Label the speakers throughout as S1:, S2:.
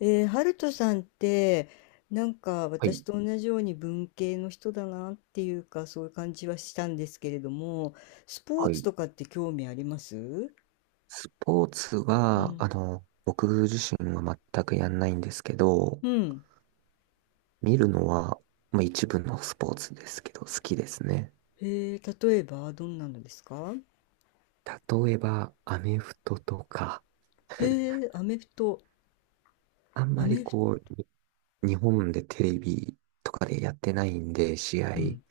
S1: ハルトさんってなんか
S2: は
S1: 私
S2: い、
S1: と同じように文系の人だなっていうか、そういう感じはしたんですけれども、スポー
S2: は
S1: ツ
S2: い。
S1: とかって興味あります？
S2: スポーツ
S1: う
S2: は、
S1: ん。
S2: 僕自身は全くやんないんですけど、
S1: うん。
S2: 見るのは、まあ一部のスポーツですけど、好きですね。
S1: へえ、例えばどんなのですか？
S2: 例えば、アメフトとか、
S1: へえ、アメフト。
S2: あん
S1: ア
S2: まり
S1: メフ、
S2: こう、に日本でテレビとかでやってないんで、試合、
S1: うん。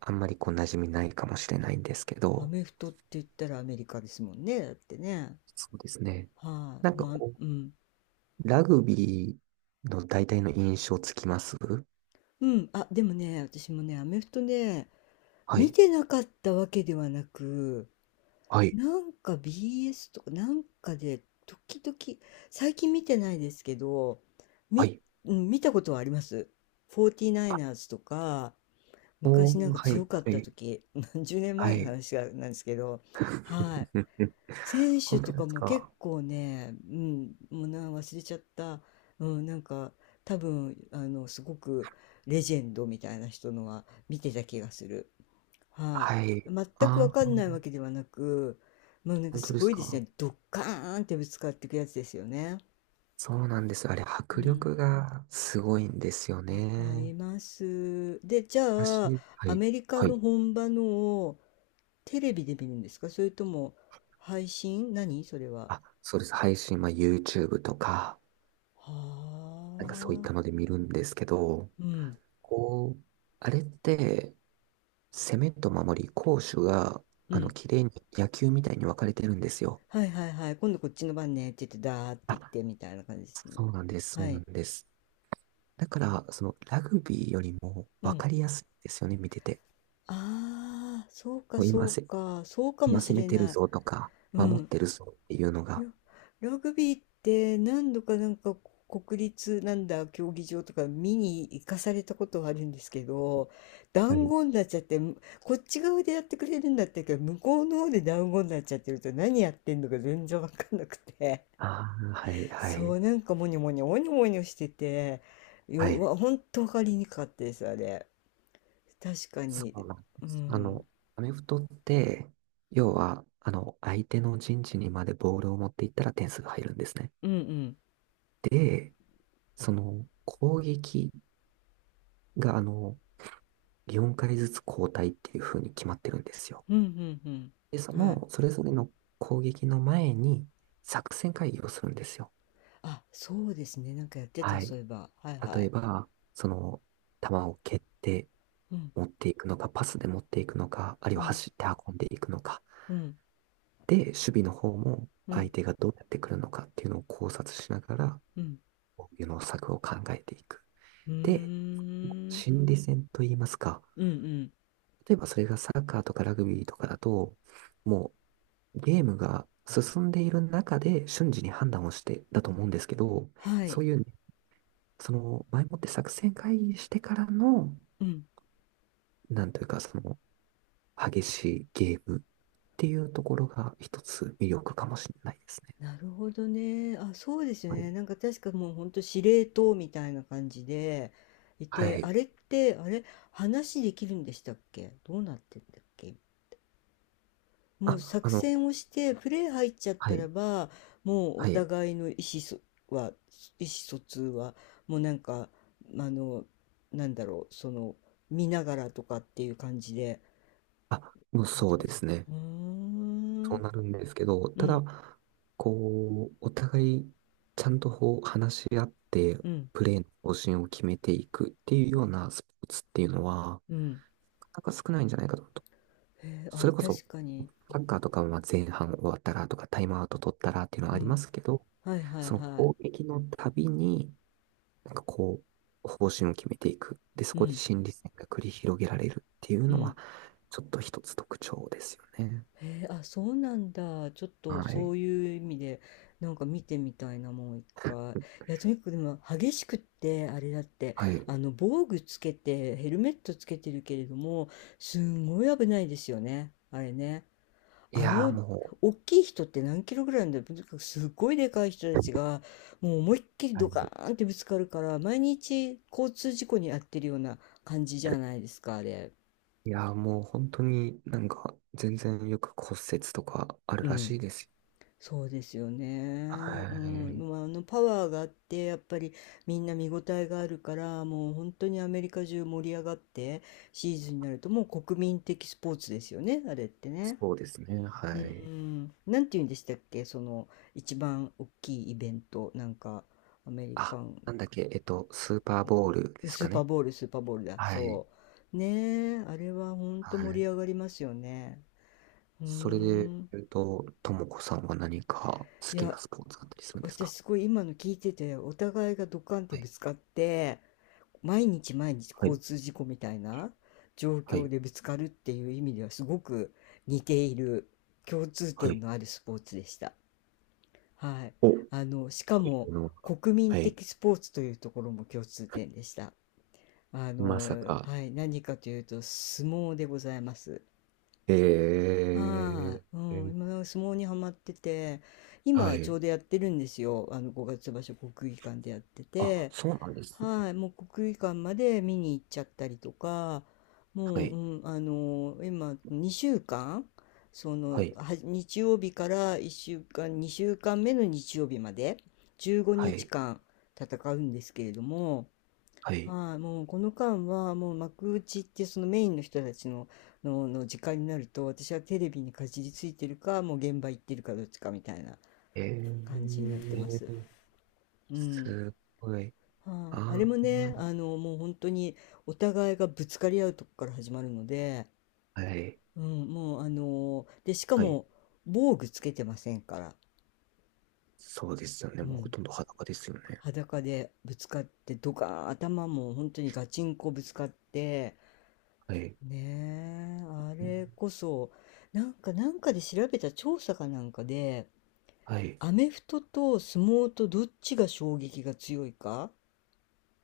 S2: あんまり馴染みないかもしれないんですけ
S1: ア
S2: ど、
S1: メフトって言ったらアメリカですもんね。だってね。
S2: そうですね。
S1: はい、
S2: なんか
S1: まあ、
S2: こ
S1: うん。
S2: ラグビーの大体の印象つきます。
S1: うん。あ、でもね、私もね、アメフトね、
S2: は
S1: 見
S2: い、
S1: てなかったわけではなく、
S2: はい、
S1: なんか BS とかなんかで時々、最近見てないですけど、
S2: は
S1: み、
S2: い。
S1: うん、見たことはあります。
S2: あ、
S1: 49ers とか
S2: お
S1: 昔なん
S2: ー、
S1: か
S2: は
S1: 強
S2: い、
S1: かっ
S2: は
S1: た
S2: い。
S1: 時、何 十年
S2: は
S1: 前の
S2: い。
S1: 話がなんですけど、はい、選手
S2: 本当
S1: と
S2: で
S1: か
S2: す
S1: も結
S2: か。
S1: 構ね、うん、もう忘れちゃった、うん、なんか多分あのすごくレジェンドみたいな人のは見てた気がする。は
S2: は
S1: い。
S2: い。
S1: 全く
S2: あ
S1: わかんないわ
S2: あ、
S1: けではなく、もうなんか
S2: 本当
S1: す
S2: で
S1: ご
S2: す
S1: いです
S2: か。
S1: ね。ドッカーンってぶつかっていくやつですよね。
S2: そうなんです。あれ、
S1: う
S2: 迫
S1: ん。
S2: 力がすごいんですよ
S1: わかり
S2: ね。
S1: ます。で、じゃあ、
S2: 私、は
S1: ア
S2: い。
S1: メリカ
S2: は
S1: の
S2: い。
S1: 本場のをテレビで見るんですか？それとも配信？何それは？
S2: あ、そうです。配信は YouTube とか、
S1: は
S2: なんかそういったの
S1: あ。
S2: で見るんですけど、
S1: うん。
S2: こう、あれって、攻めと守り、攻守が、
S1: う
S2: あの、
S1: ん。
S2: 綺麗に野球みたいに分かれてるんですよ。
S1: はいはいはい。今度こっちの番ねって言って、ダーって言っ
S2: あ、
S1: てみたいな感じですね。
S2: そうなんです。そ
S1: は
S2: うなん
S1: い。
S2: です。だから、ラグビーよりも
S1: う
S2: 分
S1: ん。
S2: かりやすいんですよね、見てて。
S1: ああ、そうか
S2: もう
S1: そ
S2: 今
S1: う
S2: せ、
S1: か。そうかも
S2: 今
S1: し
S2: 攻め
S1: れ
S2: てる
S1: ない。
S2: ぞとか、
S1: う
S2: 守っ
S1: ん、
S2: てるぞっていうの
S1: い
S2: が、
S1: や、ラグビーって何度かなんか国立なんだ競技場とか見に行かされたことはあるんですけど、
S2: は
S1: 団
S2: い。
S1: 子になっちゃって、こっち側でやってくれるんだったけど、向こうの方で団子になっちゃってると何やってんのか全然わかんなくて、
S2: ああ、はい、は
S1: そ
S2: い、
S1: う、なんかモニョモニョ、モニョモニョしてて、
S2: はい。
S1: ほんとわかりにくかったです、あれ。確か
S2: そ
S1: に。
S2: うなんで
S1: う
S2: す。あ
S1: ん。
S2: の、アメフトって、要は、あの、相手の陣地にまでボールを持っていったら点数が入るんですね。
S1: うんうん。
S2: で、攻撃が、あの、4回ずつ交代っていう風に決まってるんですよ。
S1: うんうんうん。
S2: で、
S1: はい。
S2: それぞれの攻撃の前に、作戦会議をするんですよ。
S1: あ、そうですね。なんかやってた、
S2: は
S1: そ
S2: い。
S1: ういえば。はいは
S2: 例え
S1: い。
S2: ば、その、球を蹴って
S1: うん
S2: 持っていくのか、パスで持っていくのか、あるい
S1: う
S2: は
S1: ん、
S2: 走って運んでいくのか。
S1: うん、
S2: で、守備の方も
S1: う
S2: 相
S1: ん、
S2: 手がどうやってくるのかっていうのを考察しながら、
S1: うん。
S2: 防御の策を考えていく。
S1: うー
S2: で、
S1: ん。
S2: 心理戦といいますか、
S1: うんうん。
S2: 例えばそれがサッカーとかラグビーとかだと、もうゲームが進んでいる中で瞬時に判断をしてだと思うんですけど、
S1: はい。
S2: そういうね、その前もって作戦会議してからの、
S1: うん。
S2: なんというか、激しいゲームっていうところが一つ魅力かもしれないですね。
S1: なるほどね。あ、そうですよ
S2: はい。
S1: ね。なんか確かもうほんと司令塔みたいな感じでい
S2: は
S1: て、あ
S2: い。
S1: れって、あれ、話できるんでしたっけ？どうなってんだっけ？もう
S2: あ、あ
S1: 作
S2: の、
S1: 戦をして、プレー入っちゃっ
S2: は
S1: たら
S2: い。
S1: ば、もうお
S2: はい。
S1: 互いのは、意思疎通は、もうなんか、あの、なんだろう、その、見ながらとかっていう感じで
S2: あ、もう
S1: やって
S2: そう
S1: くれるんで
S2: で
S1: すか？
S2: すね。
S1: うー
S2: そ
S1: ん。
S2: うなるんですけど、
S1: う
S2: た
S1: ん、
S2: だ、お互いちゃんと話し合って、
S1: うん、
S2: プレーの方針を決めていくっていうようなスポーツっていうのは、
S1: うん。
S2: なかなか少ないんじゃないかと。
S1: へえ、
S2: そ
S1: あ、
S2: れこそ、
S1: 確かに。
S2: サッカーとかはまあ前半終わったらとか、タイムアウト取ったらっていうのは
S1: う
S2: ありま
S1: ん。
S2: すけど、
S1: はいはい
S2: その
S1: は
S2: 攻撃のたびに、なんかこ方針を決めていく。で、そ
S1: い。う
S2: こで
S1: ん、
S2: 心理戦が繰り広げられるっていう
S1: う
S2: の
S1: ん。
S2: は、ちょっと一つ特徴ですよね。
S1: へえ、あ、そうなんだ。ちょっと
S2: は
S1: そ
S2: い。
S1: ういう意味で、なんか見てみたいな、もう一回。いや、とにかくでも、激しくって、あれだって、
S2: はい。
S1: あの、防具つけて、ヘルメットつけてるけれども、すんごい危ないですよね。あれね。
S2: い
S1: あ
S2: やー
S1: の、
S2: も
S1: 大きい人って何キロぐらいなんだろう？とにかくすっごいでかい人たちがもう思いっきり
S2: う、は
S1: ドカ
S2: い。
S1: ーンってぶつかるから、毎日交通事故に遭ってるような感じじゃないですか、あれ。
S2: いやーもう本当になんか全然よく骨折とかある
S1: う
S2: ら
S1: ん、
S2: しいですよ。
S1: そうですよ
S2: は
S1: ね。うん、でも
S2: い。
S1: あのパワーがあってやっぱりみんな見応えがあるから、もう本当にアメリカ中盛り上がって、シーズンになるともう国民的スポーツですよね、あれってね。
S2: そうですね。
S1: う
S2: は
S1: ー
S2: い。
S1: ん、なんて言うんでしたっけ？その一番大きいイベント、なんかアメリカ
S2: あ、
S1: ン、
S2: なんだっけ、えっと、スーパーボールです
S1: ス
S2: か
S1: ーパー
S2: ね。
S1: ボール、スーパーボールだ、
S2: はい。
S1: そう。ねえ、あれは本当
S2: は
S1: 盛り
S2: い。
S1: 上がりますよね。うー
S2: それで
S1: ん、
S2: 言うと、ともこさんは何か好
S1: い
S2: き
S1: や、
S2: なスポーツあったりするんです
S1: 私
S2: か？
S1: すごい今の聞いてて、お互いがドカンって
S2: は
S1: ぶ
S2: い。
S1: つかって、毎日毎日
S2: は
S1: 交
S2: い
S1: 通事故みたいな状
S2: は
S1: 況
S2: い。
S1: でぶつかるっていう意味ではすごく似ている、共通
S2: は
S1: 点
S2: い。
S1: のあるスポーツでした。はい。
S2: お、と
S1: あの、しか
S2: い
S1: も
S2: うのは、
S1: 国民
S2: はい。
S1: 的スポーツというところも共通点でした。あ
S2: まさ
S1: の、
S2: か、
S1: はい。何かというと相撲でございます。
S2: え
S1: は
S2: ー、
S1: い。うん。今なんか相撲にはまってて、
S2: は
S1: 今ちょ
S2: い。
S1: うどやってるんですよ。あの、五月場所国技館でやって
S2: あ、
S1: て、
S2: そうなんですね。
S1: はい、もう国技館まで見に行っちゃったりとか、
S2: は
S1: もう、
S2: い。
S1: うん、あの今2週間、そ
S2: は
S1: の
S2: い。
S1: は日曜日から1週間、2週間目の日曜日まで15
S2: は
S1: 日
S2: い。
S1: 間戦うんですけれども、
S2: はい。
S1: はい、もうこの間はもう幕内ってそのメインの人たちの、の時間になると私はテレビにかじりついてるか、もう現場行ってるかどっちかみたいな
S2: え
S1: 感じになってます。
S2: ー、
S1: うん、
S2: すごい。
S1: はい、あれ
S2: あ
S1: もね、
S2: ー、
S1: あの、もう本当にお互いがぶつかり合うとこから始まるので、
S2: はい。
S1: うん、もうあの、で、しか
S2: はい。
S1: も防具つけてませんから、
S2: そうですよね。
S1: う
S2: もうほ
S1: ん、
S2: とんど裸ですよね。
S1: 裸でぶつかってドカーン、頭も本当にガチンコぶつかって、
S2: はい。
S1: ねえ、あれこそ、なんかで調べた調査かなんかで、
S2: はい。
S1: アメフトと相撲とどっちが衝撃が強いか、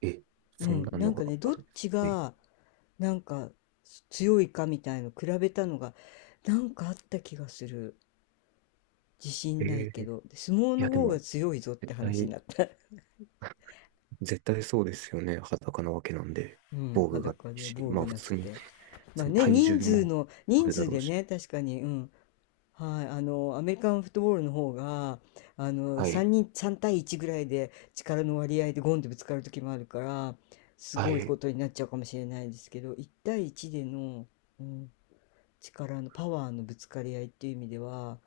S2: え、
S1: う
S2: そん
S1: ん、
S2: な
S1: な
S2: の
S1: んか
S2: が
S1: ね、
S2: あ
S1: どっ
S2: るんですか？
S1: ち
S2: はい。
S1: が、なんか強いかみたいの比べたのがなんかあった気がする、自
S2: え
S1: 信ない
S2: ー、
S1: け
S2: い
S1: ど相撲の
S2: や、で
S1: 方が
S2: も、
S1: 強いぞって
S2: 絶
S1: 話
S2: 対、
S1: になった。
S2: 絶対そうですよね。裸なわけなんで、
S1: うん、
S2: 防具がな
S1: 裸
S2: い
S1: で
S2: し、
S1: 防
S2: まあ
S1: 具
S2: 普
S1: なく
S2: 通に
S1: て、まあね、
S2: 体重もあ
S1: 人
S2: るだ
S1: 数
S2: ろ
S1: で
S2: うし。
S1: ね、確かに。うん。はい、あのアメリカンフットボールの方があの
S2: はい、
S1: 3人3対1ぐらいで力の割合でゴンってぶつかる時もあるから、す
S2: は
S1: ごいこ
S2: い、
S1: とになっちゃうかもしれないですけど、1対1での、うん、力のパワーのぶつかり合いっていう意味では、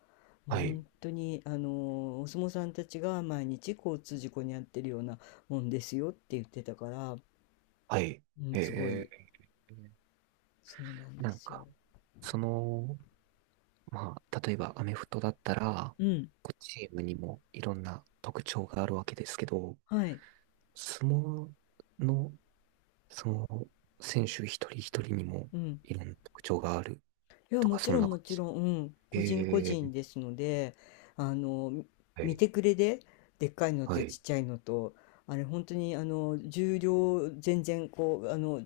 S2: はい、
S1: 本当にあのお相撲さんたちが毎日交通事故に遭ってるようなもんですよって言ってたから、う
S2: はい。
S1: ん、すご
S2: え
S1: い。
S2: ー、
S1: そうなんで
S2: なん
S1: すよ。
S2: か、その、例えばアメフトだったら、
S1: うん、
S2: こうチームにもいろんな特徴があるわけですけど、
S1: はい、
S2: 相撲の、その、選手一人一人にも
S1: うん、
S2: いろんな特徴がある
S1: いや、
S2: と
S1: も
S2: か、
S1: ち
S2: そん
S1: ろん
S2: な
S1: も
S2: 感
S1: ち
S2: じ。
S1: ろん、うん、個人個
S2: え
S1: 人
S2: ー、
S1: ですので、あの、
S2: は
S1: 見
S2: い、
S1: てくれで、でっかいの
S2: は
S1: とち
S2: い、
S1: っちゃいのと、あれ本当にあの重量全然こうあの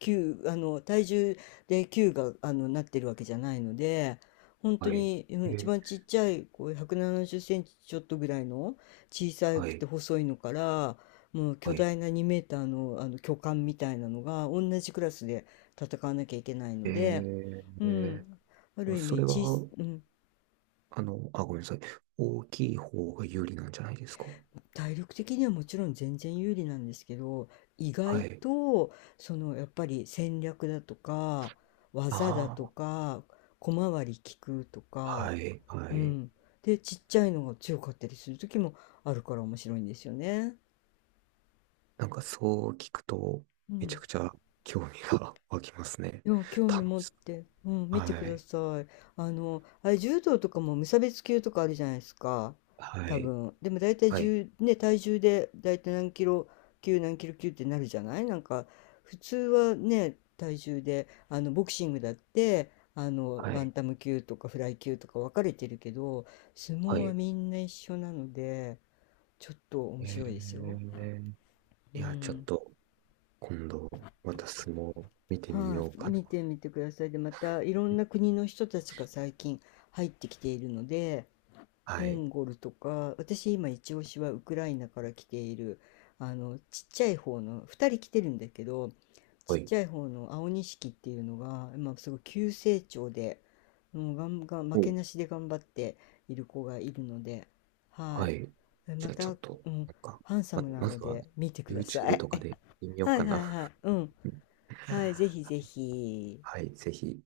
S1: 球あの体重で球があのなってるわけじゃないので、本当
S2: はい、
S1: にう
S2: え
S1: ん、一
S2: ー
S1: 番ちっちゃいこう170センチちょっとぐらいの小さ
S2: は
S1: くて
S2: い。
S1: 細いのから、もう巨
S2: はい。
S1: 大な2メーターの、あの巨漢みたいなのが同じクラスで戦わなきゃいけない
S2: え
S1: ので。う
S2: ー、
S1: ん、ある
S2: え、
S1: 意
S2: そ
S1: 味
S2: れは、
S1: 小さ、うん、
S2: あ、ごめんなさい。大きい方が有利なんじゃないですか？
S1: 体力的にはもちろん全然有利なんですけど、意
S2: は
S1: 外
S2: い。
S1: とそのやっぱり戦略だとか、技だ
S2: あ
S1: と
S2: あ、
S1: か、小回り利くとか、
S2: はい、は
S1: う
S2: い。
S1: ん、でちっちゃいのが強かったりする時もあるから面白いんですよね。
S2: なんかそう聞くと、
S1: う
S2: めちゃ
S1: ん、
S2: くちゃ興味が 湧きますね。
S1: いや、興味
S2: 楽
S1: 持っ
S2: しそ
S1: て、
S2: う。
S1: うん、見てく
S2: は
S1: だ
S2: い、
S1: さい。あの、あれ、柔道とかも無差別級とかあるじゃないですか。
S2: は
S1: 多
S2: い、
S1: 分。でも大体
S2: はい、
S1: 重、ね、体重で大体何キロ級、何キロ級ってなるじゃない、なんか、普通はね、体重で、あの、ボクシングだって、あの、
S2: は
S1: バン
S2: い、
S1: タム級とかフライ級とか分かれてるけど、相
S2: は
S1: 撲は
S2: い。
S1: みんな一緒なので、ちょっと面
S2: え
S1: 白いですよ。
S2: ー、
S1: う
S2: いや、ちょっ
S1: ん。
S2: と、今度、また相撲見てみ
S1: は
S2: よう
S1: い、
S2: かな。
S1: 見てみてください。で、またいろんな国の人たちが最近入ってきているので、
S2: は
S1: モ
S2: い、
S1: ンゴルとか、私今一押しはウクライナから来ている、あの、ちっちゃい方の、2人来てるんだけど、
S2: は
S1: ちっ
S2: い。
S1: ちゃい方の青錦っていうのが、今すごい急成長で、もうガンガン、負け
S2: お、
S1: なしで頑張っている子がいるので、は
S2: は
S1: い。
S2: い。じ
S1: ま
S2: ゃあちょ
S1: た、
S2: っと、
S1: うん、
S2: なんか、
S1: ハンサムな
S2: ま
S1: の
S2: ずは
S1: で見てくださ
S2: YouTube
S1: い。
S2: とかで見てみ よう
S1: はい
S2: か
S1: は
S2: な。
S1: いはい。うん。はい、ぜひ ぜひ。
S2: はい、ぜひ。